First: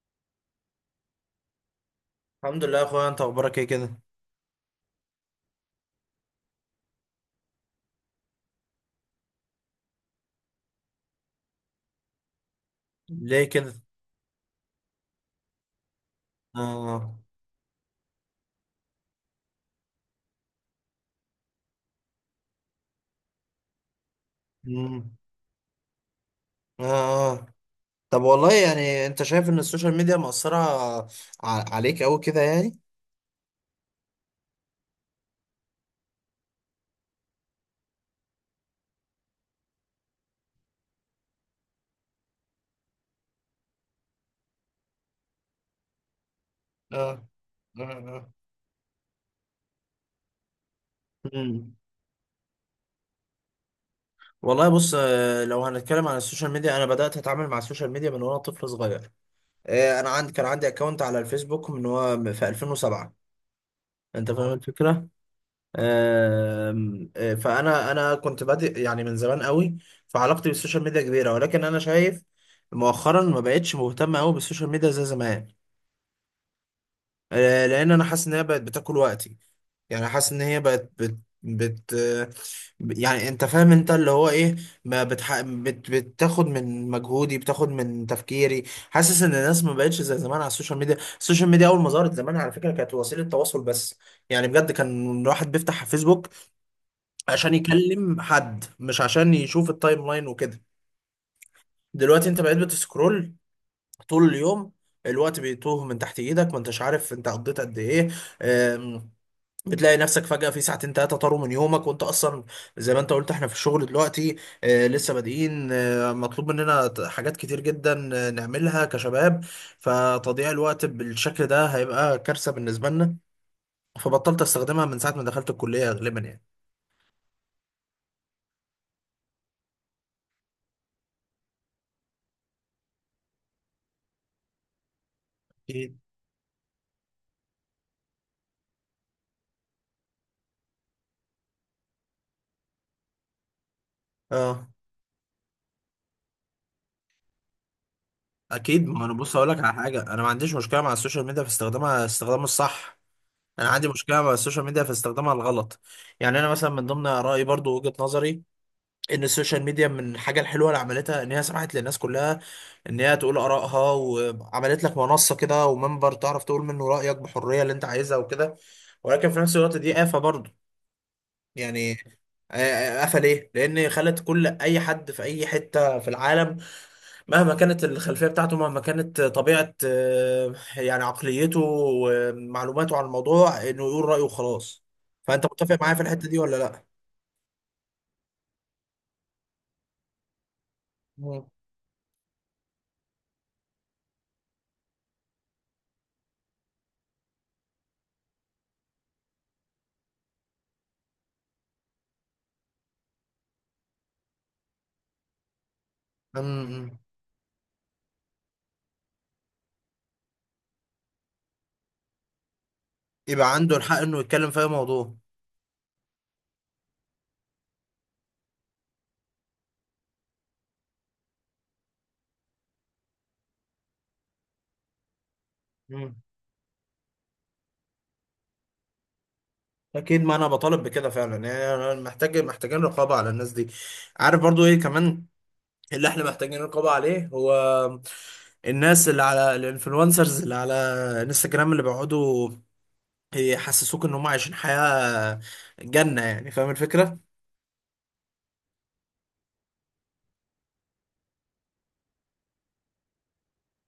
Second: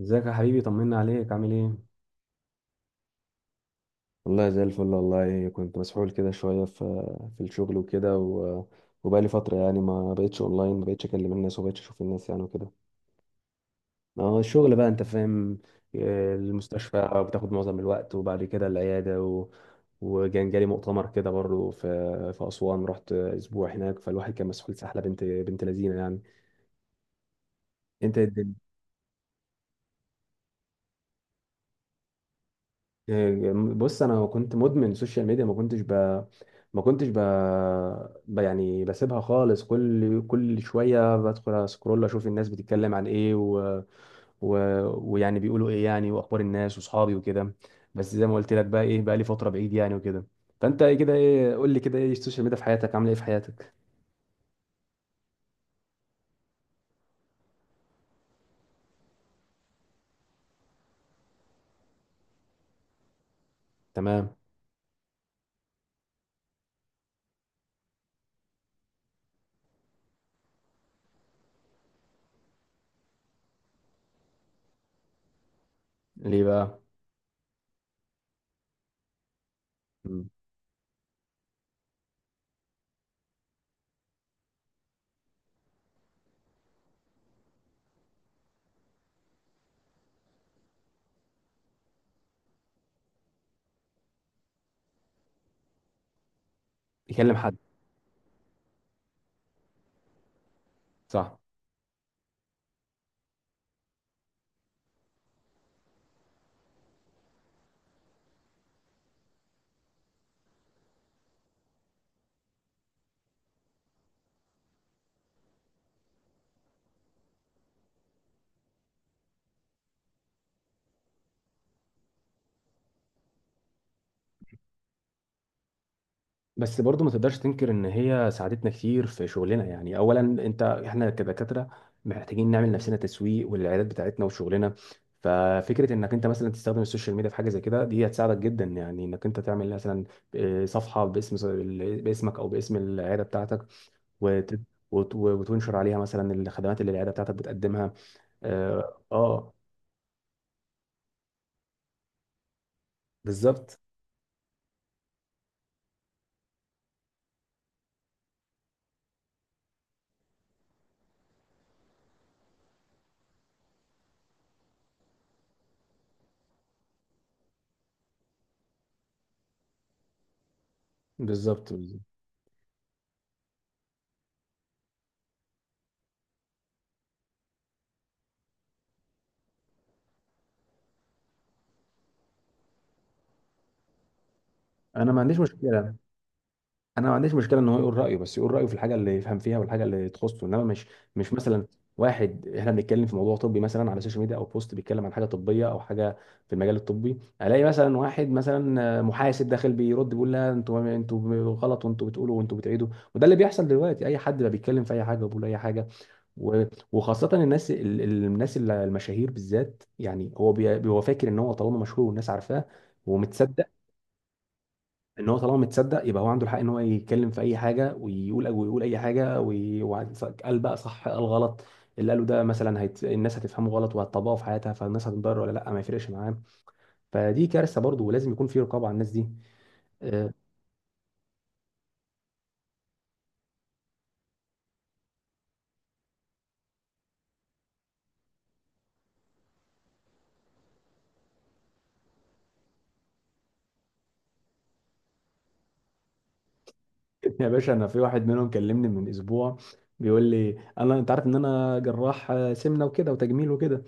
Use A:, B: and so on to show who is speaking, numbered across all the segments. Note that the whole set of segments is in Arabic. A: ازيك يا حبيبي؟ طمنا عليك، عامل ايه؟
B: الحمد لله يا اخويا، انت اخبارك ايه كده؟
A: والله زي الفل. والله كنت مسحول كده شوية في الشغل وكده وبقالي فترة يعني ما بقتش اونلاين، ما بقتش اكلم الناس وما بقتش اشوف الناس يعني وكده.
B: ليه كده؟
A: ما هو الشغل بقى، انت فاهم.
B: اه.
A: المستشفى بتاخد معظم الوقت وبعد كده العيادة وكان جالي مؤتمر كده برضه في في أسوان، رحت أسبوع هناك. فالواحد كان مسحول سحلة،
B: امم
A: بنت بنت لذينة يعني.
B: اه آه.
A: انت
B: طب والله يعني، انت شايف ان السوشيال ميديا مأثرة عليك قوي كده يعني؟
A: إيه، بص، انا كنت مدمن سوشيال ميديا. ما كنتش ب ما كنتش ب... ب... يعني بسيبها خالص كل شويه بدخل اسكرول اشوف الناس بتتكلم عن ايه و... ويعني بيقولوا ايه يعني، واخبار الناس
B: اه.
A: واصحابي وكده.
B: اه.
A: بس زي
B: اه.
A: ما قلت لك، بقى ايه، بقى لي فتره بعيد يعني وكده. فانت إيه كده، ايه، قول
B: امم
A: لي كده، ايه السوشيال ميديا في حياتك، عامله ايه في حياتك؟
B: والله بص. لو هنتكلم عن السوشيال ميديا، انا بدأت اتعامل مع السوشيال ميديا من وانا طفل صغير. انا عندي كان عندي اكونت على الفيسبوك من هو في 2007. انت
A: تمام.
B: فاهم الفكرة؟ آم، آه، فانا كنت بادئ يعني من زمان قوي. فعلاقتي بالسوشيال ميديا كبيره، ولكن انا شايف مؤخرا ما بقتش مهتم قوي بالسوشيال ميديا زي زمان.
A: ليه بقى؟
B: لان انا حاسس ان هي بقت بتاكل وقتي. يعني
A: مم.
B: حاسس ان هي بقت بت بت آه، يعني انت فاهم انت اللي هو ايه. ما بتح... بت... بتاخد من مجهودي، بتاخد من تفكيري. حاسس ان الناس ما بقتش زي زمان على السوشيال ميديا. السوشيال ميديا اول ما ظهرت زمان على فكره كانت وسيله تواصل بس. يعني بجد كان الواحد بيفتح فيسبوك
A: يكلم
B: عشان
A: حد.
B: يكلم حد، مش عشان يشوف التايم لاين وكده.
A: صح.
B: دلوقتي انت بقيت بتسكرول طول اليوم. الوقت بيتوه من تحت ايدك، ما انتش عارف انت قضيت قد ايه. آم، بتلاقي نفسك فجأة في ساعتين تلاتة طاروا من يومك، وانت اصلا زي ما انت قلت احنا في الشغل دلوقتي. لسه بادئين. مطلوب مننا حاجات كتير جدا، نعملها كشباب. فتضييع الوقت بالشكل ده هيبقى كارثة بالنسبة لنا. فبطلت استخدمها من ساعة ما دخلت الكلية غالبا يعني.
A: بس برضو ما تقدرش تنكر ان هي ساعدتنا كتير في شغلنا يعني. اولا انت احنا كدكاتره محتاجين نعمل نفسنا تسويق والعيادات بتاعتنا وشغلنا. ففكره
B: أكيد.
A: انك انت مثلا تستخدم السوشيال ميديا في حاجه زي كده، دي هتساعدك جدا يعني، انك انت تعمل مثلا صفحه باسم، باسمك او باسم العياده بتاعتك وت...
B: اه.
A: وتنشر عليها مثلا الخدمات اللي العياده بتاعتك بتقدمها.
B: اكيد،
A: اه
B: ما انا بص اقول
A: آه،
B: لك على حاجه، انا ما عنديش مشكله مع السوشيال ميديا في استخدامها، استخدامه الصح. انا
A: بالظبط،
B: عندي مشكله مع السوشيال ميديا في استخدامها الغلط. يعني انا مثلا من ضمن رايي برضو وجهه نظري ان السوشيال ميديا من الحاجه الحلوه اللي عملتها ان هي سمحت للناس كلها ان هي تقول ارائها، وعملت لك منصه كده ومنبر تعرف تقول منه رايك بحريه اللي انت عايزها وكده. ولكن في نفس الوقت دي آفة برضو.
A: بالظبط،
B: يعني
A: بالظبط.
B: آفة ليه؟ لأن خلت كل أي حد في أي حتة في العالم، مهما كانت الخلفية بتاعته، مهما كانت طبيعة يعني عقليته ومعلوماته عن الموضوع، انه يقول رأيه وخلاص.
A: انا ما عنديش
B: فانت متفق معايا
A: مشكله.
B: في الحتة دي ولا لا؟
A: انا ما عنديش مشكله ان هو يقول رايه، بس يقول رايه في الحاجه اللي يفهم فيها والحاجه اللي تخصه. انما مش
B: مم.
A: مثلا واحد، احنا بنتكلم في موضوع طبي مثلا على السوشيال ميديا، او بوست بيتكلم عن حاجه طبيه او حاجه في المجال الطبي، الاقي مثلا واحد مثلا محاسب داخل بيرد بيقول لا، انتوا انتوا غلط وانتوا بتقولوا وانتوا بتعيدوا. وده اللي بيحصل دلوقتي، اي حد بقى بيتكلم في اي حاجه وبيقول اي حاجه. و-
B: مم.
A: وخاصه الناس الناس المشاهير بالذات يعني، هو فاكر ان هو طالما مشهور والناس عارفاه
B: يبقى
A: ومتصدق،
B: عنده الحق انه يتكلم في اي موضوع.
A: ان هو طالما متصدق يبقى هو عنده الحق ان هو يتكلم في اي حاجه، ويقول ويقول اي حاجه قال بقى صح قال غلط. اللي قاله ده مثلا الناس هتفهمه غلط وهتطبقه في حياتها، فالناس هتتضرر ولا لا ما يفرقش
B: مم.
A: معاه. فدي كارثه برضه، ولازم يكون في رقابه على الناس دي.
B: اكيد،
A: آه.
B: ما انا بطالب بكده فعلا يعني. أنا محتاجين رقابه على الناس دي. عارف برضو ايه كمان اللي احنا محتاجين رقابه عليه؟ هو الناس اللي على الانفلونسرز اللي على انستجرام، اللي بيقعدوا يحسسوك ان هم عايشين حياة جنة. يعني فاهم الفكرة؟
A: يا باشا، انا في واحد منهم كلمني من اسبوع، بيقول لي انا، انت عارف ان انا جراح سمنه وكده وتجميل وكده.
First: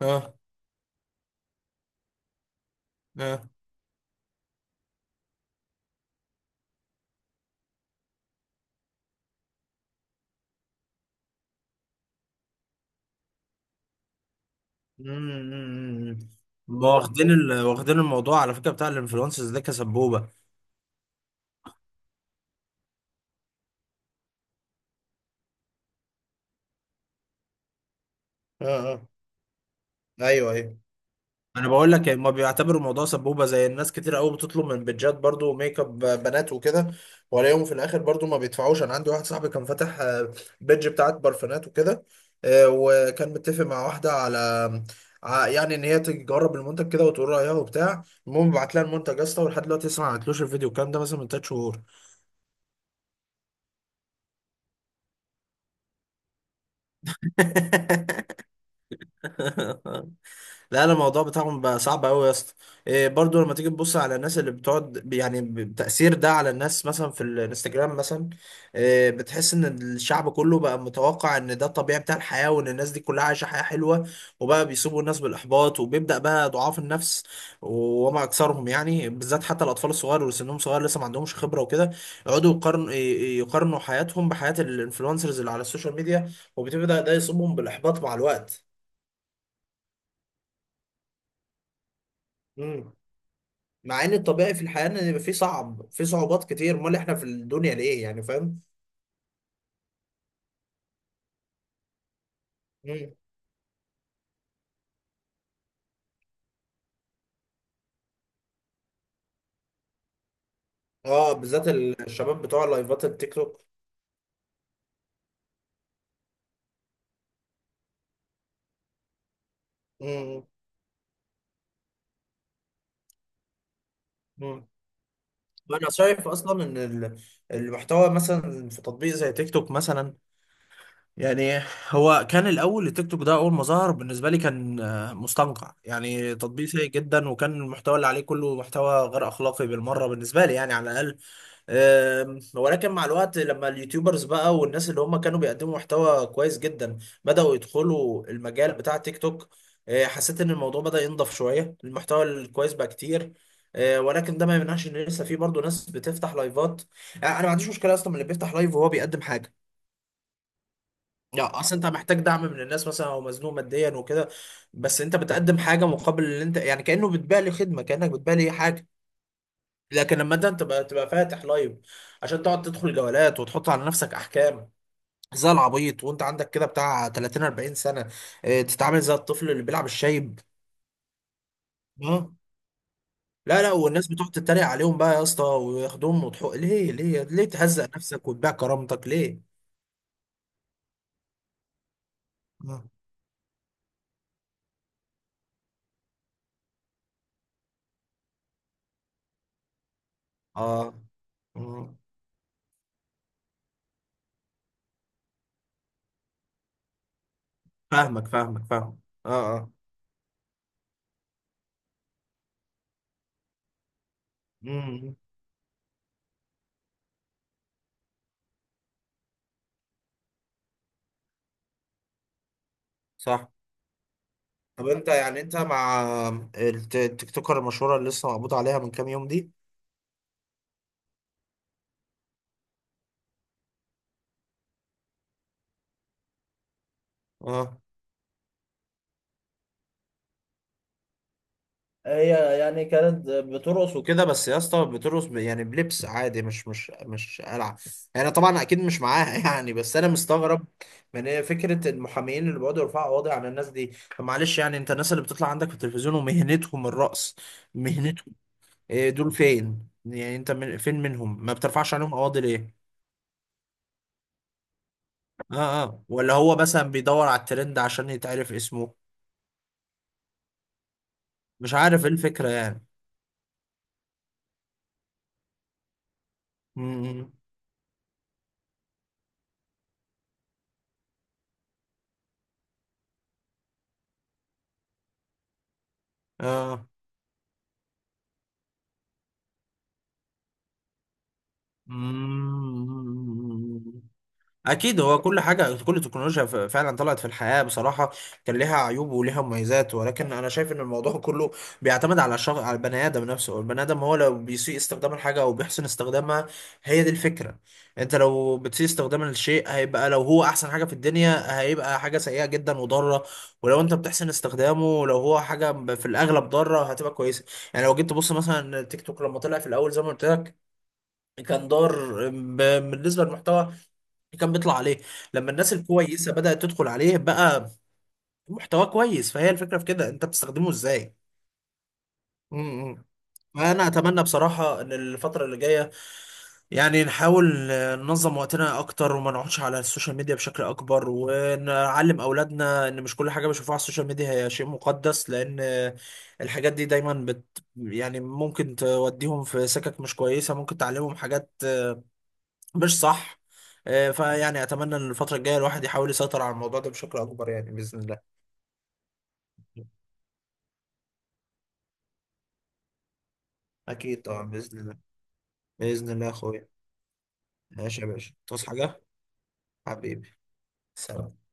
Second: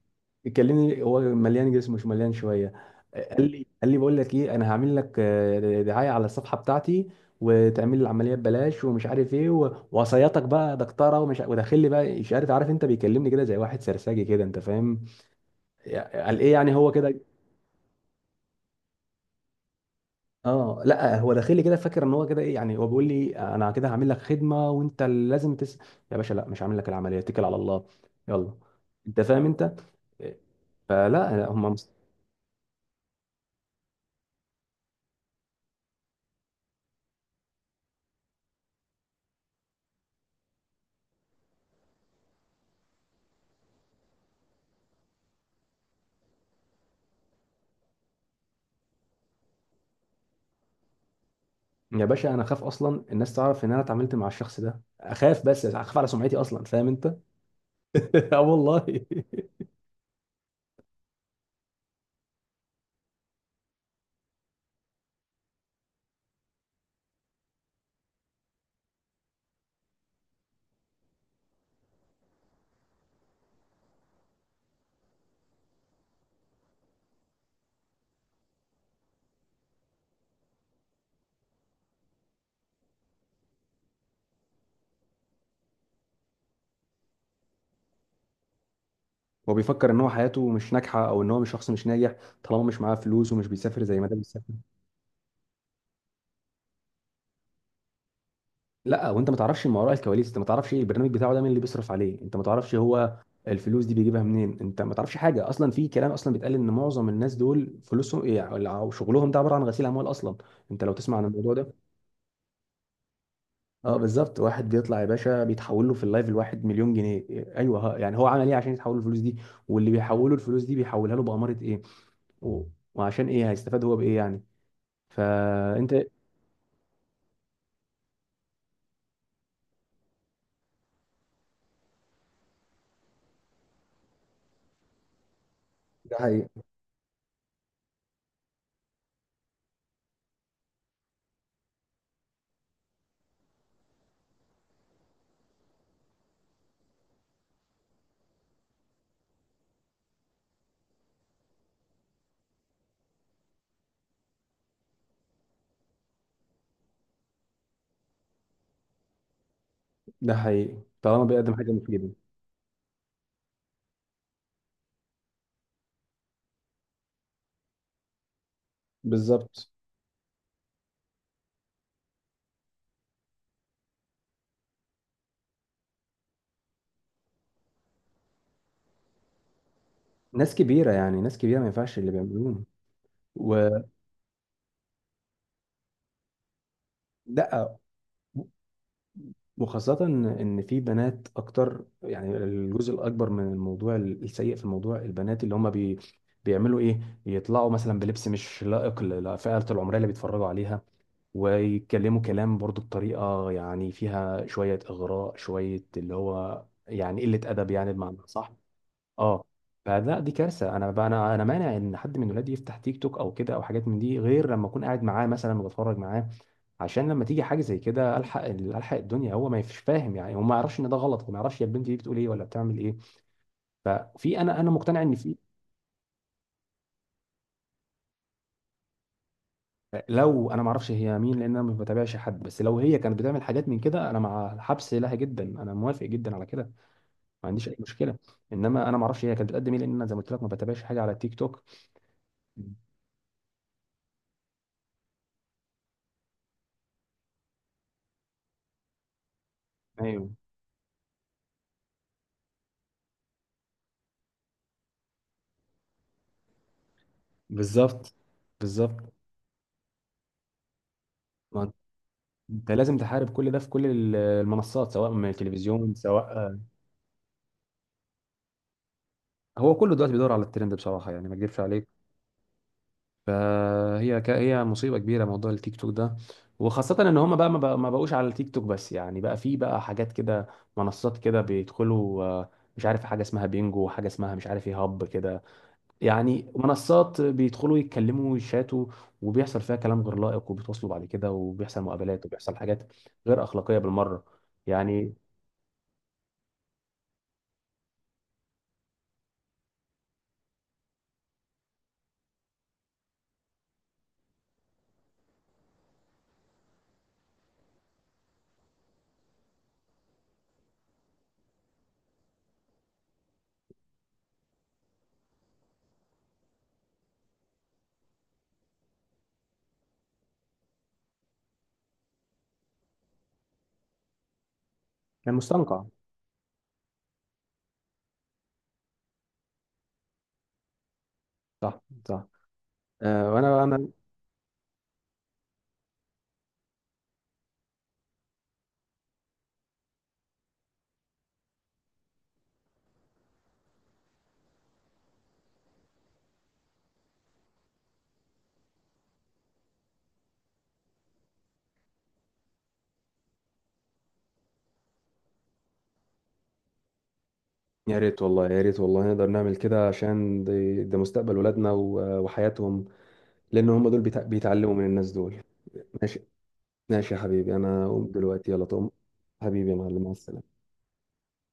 B: اه.
A: كلمني هو مليان جسم، مش مليان شويه. قال
B: اه.
A: لي، قال لي بقول لك ايه، انا هعمل لك دعايه على الصفحه بتاعتي وتعمل لي العمليه ببلاش ومش عارف ايه وصياتك بقى يا دكتوره، ومش وداخل لي بقى اشاره. عارف انت، بيكلمني كده زي واحد سرساجي كده، انت فاهم؟
B: امم
A: قال ايه يعني، هو كده.
B: واخدين الموضوع على فكرة بتاع الانفلونسرز ده كسبوبة.
A: اه لا، هو داخل لي كده فاكر ان هو كده ايه يعني، هو بيقول لي انا كده هعمل لك خدمه وانت اللي لازم تس. يا باشا لا، مش هعمل لك العمليه، اتكل على الله. يلا.
B: اه. اه.
A: انت فاهم انت.
B: ايوه. ايوه،
A: فلا
B: انا
A: هم.
B: بقول لك ما بيعتبروا الموضوع سبوبه زي الناس كتير قوي، بتطلب من بيدجات برضو ميك اب بنات وكده، ولاقيهم في الاخر برضو ما بيدفعوش. انا عندي واحد صاحبي كان فاتح بيدج بتاعت برفانات وكده. وكان متفق مع واحده على يعني ان هي تجرب المنتج كده وتقول رايها وبتاع. المهم بعت لها المنتج يا اسطى، ولحد دلوقتي لسه ما عملتلوش الفيديو الكلام ده، مثلا من تلات شهور.
A: يا باشا انا اخاف اصلا الناس تعرف ان انا اتعاملت مع الشخص ده، اخاف بس اخاف على سمعتي اصلا، فاهم انت. اه والله.
B: لا لا، الموضوع بتاعهم بقى صعب قوي يا اسطى. إيه برضو لما تيجي تبص على الناس اللي بتقعد يعني بتأثير ده على الناس مثلا في الانستجرام مثلا. إيه، بتحس ان الشعب كله بقى متوقع ان ده الطبيعي بتاع الحياة، وان الناس دي كلها عايشة حياة حلوة. وبقى بيسوبوا الناس بالإحباط، وبيبدأ بقى ضعاف النفس وما أكثرهم، يعني بالذات حتى الأطفال الصغار واللي سنهم صغير لسه ما عندهمش خبرة وكده، يقعدوا يقارنوا يقارنوا حياتهم بحياة الانفلونسرز اللي على السوشيال ميديا. وبتبدأ ده يصيبهم بالإحباط مع الوقت.
A: هو بيفكر ان هو حياته مش ناجحه، او ان هو مش شخص مش ناجح طالما مش
B: إمم.
A: معاه فلوس ومش بيسافر زي
B: مع
A: ما
B: ان
A: ده بيسافر.
B: الطبيعي في الحياه ان يبقى في صعوبات كتير، امال احنا في الدنيا ليه يعني؟ فاهم؟
A: لا، وانت ما تعرفش ما وراء الكواليس، انت ما تعرفش ايه البرنامج بتاعه ده، مين اللي بيصرف عليه، انت ما تعرفش
B: مم.
A: هو الفلوس دي بيجيبها منين. انت ما تعرفش حاجه اصلا. في كلام اصلا بيتقال ان معظم الناس دول فلوسهم ايه، او أو شغلهم ده عباره عن غسيل اموال اصلا، انت لو تسمع عن
B: اه،
A: الموضوع
B: بالذات
A: ده.
B: الشباب بتوع لايفات التيك توك.
A: اه بالظبط. واحد بيطلع يا باشا بيتحول له في اللايف الواحد مليون جنيه. ايوه، يعني هو عمل ايه عشان يتحول له الفلوس دي؟ واللي بيحوله
B: مم.
A: الفلوس دي بيحولها له بأمارة ايه؟ و- وعشان ايه هيستفاد هو بإيه يعني؟
B: مم. انا
A: فانت.
B: شايف اصلا ان المحتوى مثلا في تطبيق زي تيك توك مثلا يعني. هو كان الاول التيك توك ده اول ما ظهر بالنسبه لي كان مستنقع،
A: ده
B: يعني
A: حقيقي.
B: تطبيق سيء جدا، وكان المحتوى اللي عليه كله محتوى غير اخلاقي بالمره بالنسبه لي يعني على الاقل. ولكن مع الوقت لما اليوتيوبرز بقى والناس اللي هم كانوا بيقدموا محتوى كويس جدا بدأوا يدخلوا المجال بتاع تيك توك، حسيت ان الموضوع بدأ ينضف شوية، المحتوى الكويس بقى كتير. ولكن ده ما يمنعش ان لسه في برضه ناس بتفتح لايفات. يعني انا ما عنديش مشكلة اصلا من اللي بيفتح لايف وهو بيقدم حاجة.
A: ده حقيقي طالما
B: يعني
A: بيقدم حاجة
B: اصل انت
A: مفيدة.
B: محتاج دعم من الناس مثلا، او مزنوق ماديا وكده، بس انت بتقدم حاجة مقابل اللي انت يعني، كأنه بتبيع لي خدمة، كأنك بتبيع لي حاجة.
A: بالظبط.
B: لكن لما انت تبقى فاتح لايف عشان تقعد تدخل جولات وتحط على نفسك احكام زي العبيط، وانت عندك كده بتاع 30 40 سنه، اه، تتعامل زي الطفل اللي بيلعب الشايب.
A: ناس كبيرة يعني، ناس كبيرة ما ينفعش اللي
B: اه.
A: بيعملوه.
B: لا لا، والناس بتقعد تتريق عليهم بقى يا اسطى وياخدوهم، وتحق، ليه ليه ليه
A: ولا.
B: تهزق نفسك وتبيع كرامتك ليه؟
A: وخاصة إن في بنات أكتر يعني،
B: آه.
A: الجزء الأكبر من الموضوع السيء في الموضوع البنات اللي هم بيعملوا إيه؟ يطلعوا مثلا بلبس مش لائق للفئة العمرية اللي بيتفرجوا عليها،
B: اه. مم.
A: ويتكلموا كلام برضو بطريقة يعني فيها شوية إغراء، شوية اللي هو يعني قلة أدب يعني، بمعنى
B: فاهمك
A: صح؟
B: فاهمك فاهم.
A: آه.
B: اه. اه.
A: فده دي كارثة. أنا بقى، أنا مانع إن حد من ولادي يفتح تيك توك أو كده أو حاجات من دي غير لما أكون قاعد
B: مم.
A: معاه مثلا وبتفرج معاه. عشان لما تيجي حاجه زي كده الحق الحق الدنيا، هو ما يفش فاهم يعني، هو ما يعرفش ان ده غلط وما يعرفش هي البنت دي بتقول ايه ولا بتعمل ايه.
B: صح.
A: ففي، انا
B: طب
A: مقتنع
B: انت
A: ان في.
B: يعني انت مع التيك توكر المشهوره اللي لسه مقبوض عليها من كام يوم دي؟
A: لو انا ما اعرفش هي مين لان انا ما بتابعش حد، بس لو هي كانت بتعمل حاجات من كده انا مع الحبس لها جدا، انا موافق جدا على كده. ما عنديش اي
B: اه.
A: مشكله. انما انا ما اعرفش هي كانت بتقدم ايه، لان انا زي ما قلت لك ما بتابعش حاجه على التيك توك.
B: هي يعني كانت بترقص وكده بس يا اسطى، بترقص يعني بلبس عادي، مش مش مش قلعه. يعني طبعا اكيد مش معاها يعني. بس انا
A: ايوه.
B: مستغرب من إيه فكره المحامين اللي بيقعدوا يرفعوا قواضي على الناس دي. طب معلش يعني، انت الناس اللي بتطلع عندك في التلفزيون ومهنتهم الرقص،
A: بالظبط،
B: مهنتهم إيه؟
A: بالظبط.
B: دول فين يعني انت من فين منهم، ما
A: ما
B: بترفعش عليهم قواضي
A: انت
B: ليه؟
A: لازم تحارب كل ده في كل المنصات، سواء من
B: اه.
A: التلفزيون
B: اه. ولا
A: سواء.
B: هو مثلا بيدور على الترند عشان يتعرف اسمه؟
A: هو كله دلوقتي بيدور على الترند بصراحه يعني، ما اكذبش
B: مش
A: عليك.
B: عارف ايه الفكره يعني.
A: هي مصيبة كبيرة موضوع التيك توك ده.
B: م-
A: وخاصة ان
B: م-
A: هم بقى ما بقوش على التيك توك بس يعني، بقى في بقى حاجات كده، منصات كده بيدخلوا، مش عارف حاجة اسمها بينجو وحاجة اسمها مش عارف ايه، هب كده. يعني
B: اه،
A: منصات بيدخلوا يتكلموا ويشاتوا، وبيحصل فيها كلام غير لائق، وبيتواصلوا بعد كده وبيحصل مقابلات وبيحصل حاجات غير أخلاقية بالمرة،
B: اكيد،
A: يعني.
B: هو كل حاجه كل تكنولوجيا فعلا طلعت في الحياه بصراحه كان ليها عيوب وليها مميزات، ولكن انا شايف ان الموضوع كله بيعتمد على الشخص، على البني ادم نفسه. البني ادم هو لو بيسيء استخدام الحاجه او بيحسن استخدامها، هي دي الفكره. انت لو بتسيء استخدام الشيء هيبقى، لو هو احسن حاجه في الدنيا هيبقى حاجه سيئه جدا وضاره. ولو انت بتحسن استخدامه، لو هو حاجه في الاغلب ضاره، هتبقى كويسه. يعني لو جيت تبص مثلا التيك توك لما طلع في الاول زي ما قلت لك، كان دار بالنسبه للمحتوى كان بيطلع عليه.
A: كان
B: لما الناس
A: مستنقع.
B: الكويسه بدأت تدخل عليه، بقى محتوى كويس. فهي الفكره في كده، انت بتستخدمه ازاي.
A: صح. صح.
B: امم.
A: وانا
B: فانا
A: انا
B: اتمنى بصراحه ان الفتره اللي جايه يعني نحاول ننظم وقتنا اكتر، وما نقعدش على السوشيال ميديا بشكل اكبر، ونعلم اولادنا ان مش كل حاجه بيشوفوها على السوشيال ميديا هي شيء مقدس، لان الحاجات دي دايما بت يعني ممكن توديهم في سكك مش كويسه، ممكن تعلمهم حاجات مش صح. فيعني اتمنى ان الفتره الجايه الواحد يحاول يسيطر على الموضوع ده بشكل اكبر يعني
A: يا
B: باذن
A: ريت
B: الله.
A: والله، يا ريت والله نقدر نعمل كده، عشان ده مستقبل ولادنا وحياتهم، لان هم دول
B: اكيد طبعا
A: بيتعلموا
B: باذن
A: من
B: الله.
A: الناس دول.
B: باذن
A: ماشي.
B: الله يا اخويا.
A: ماشي يا حبيبي، انا
B: ماشي يا
A: اقوم
B: باشا،
A: دلوقتي، يلا
B: تصحى
A: تقوم.
B: حاجه؟
A: حبيبي يا معلم، مع
B: حبيبي.
A: السلامة.
B: سلام.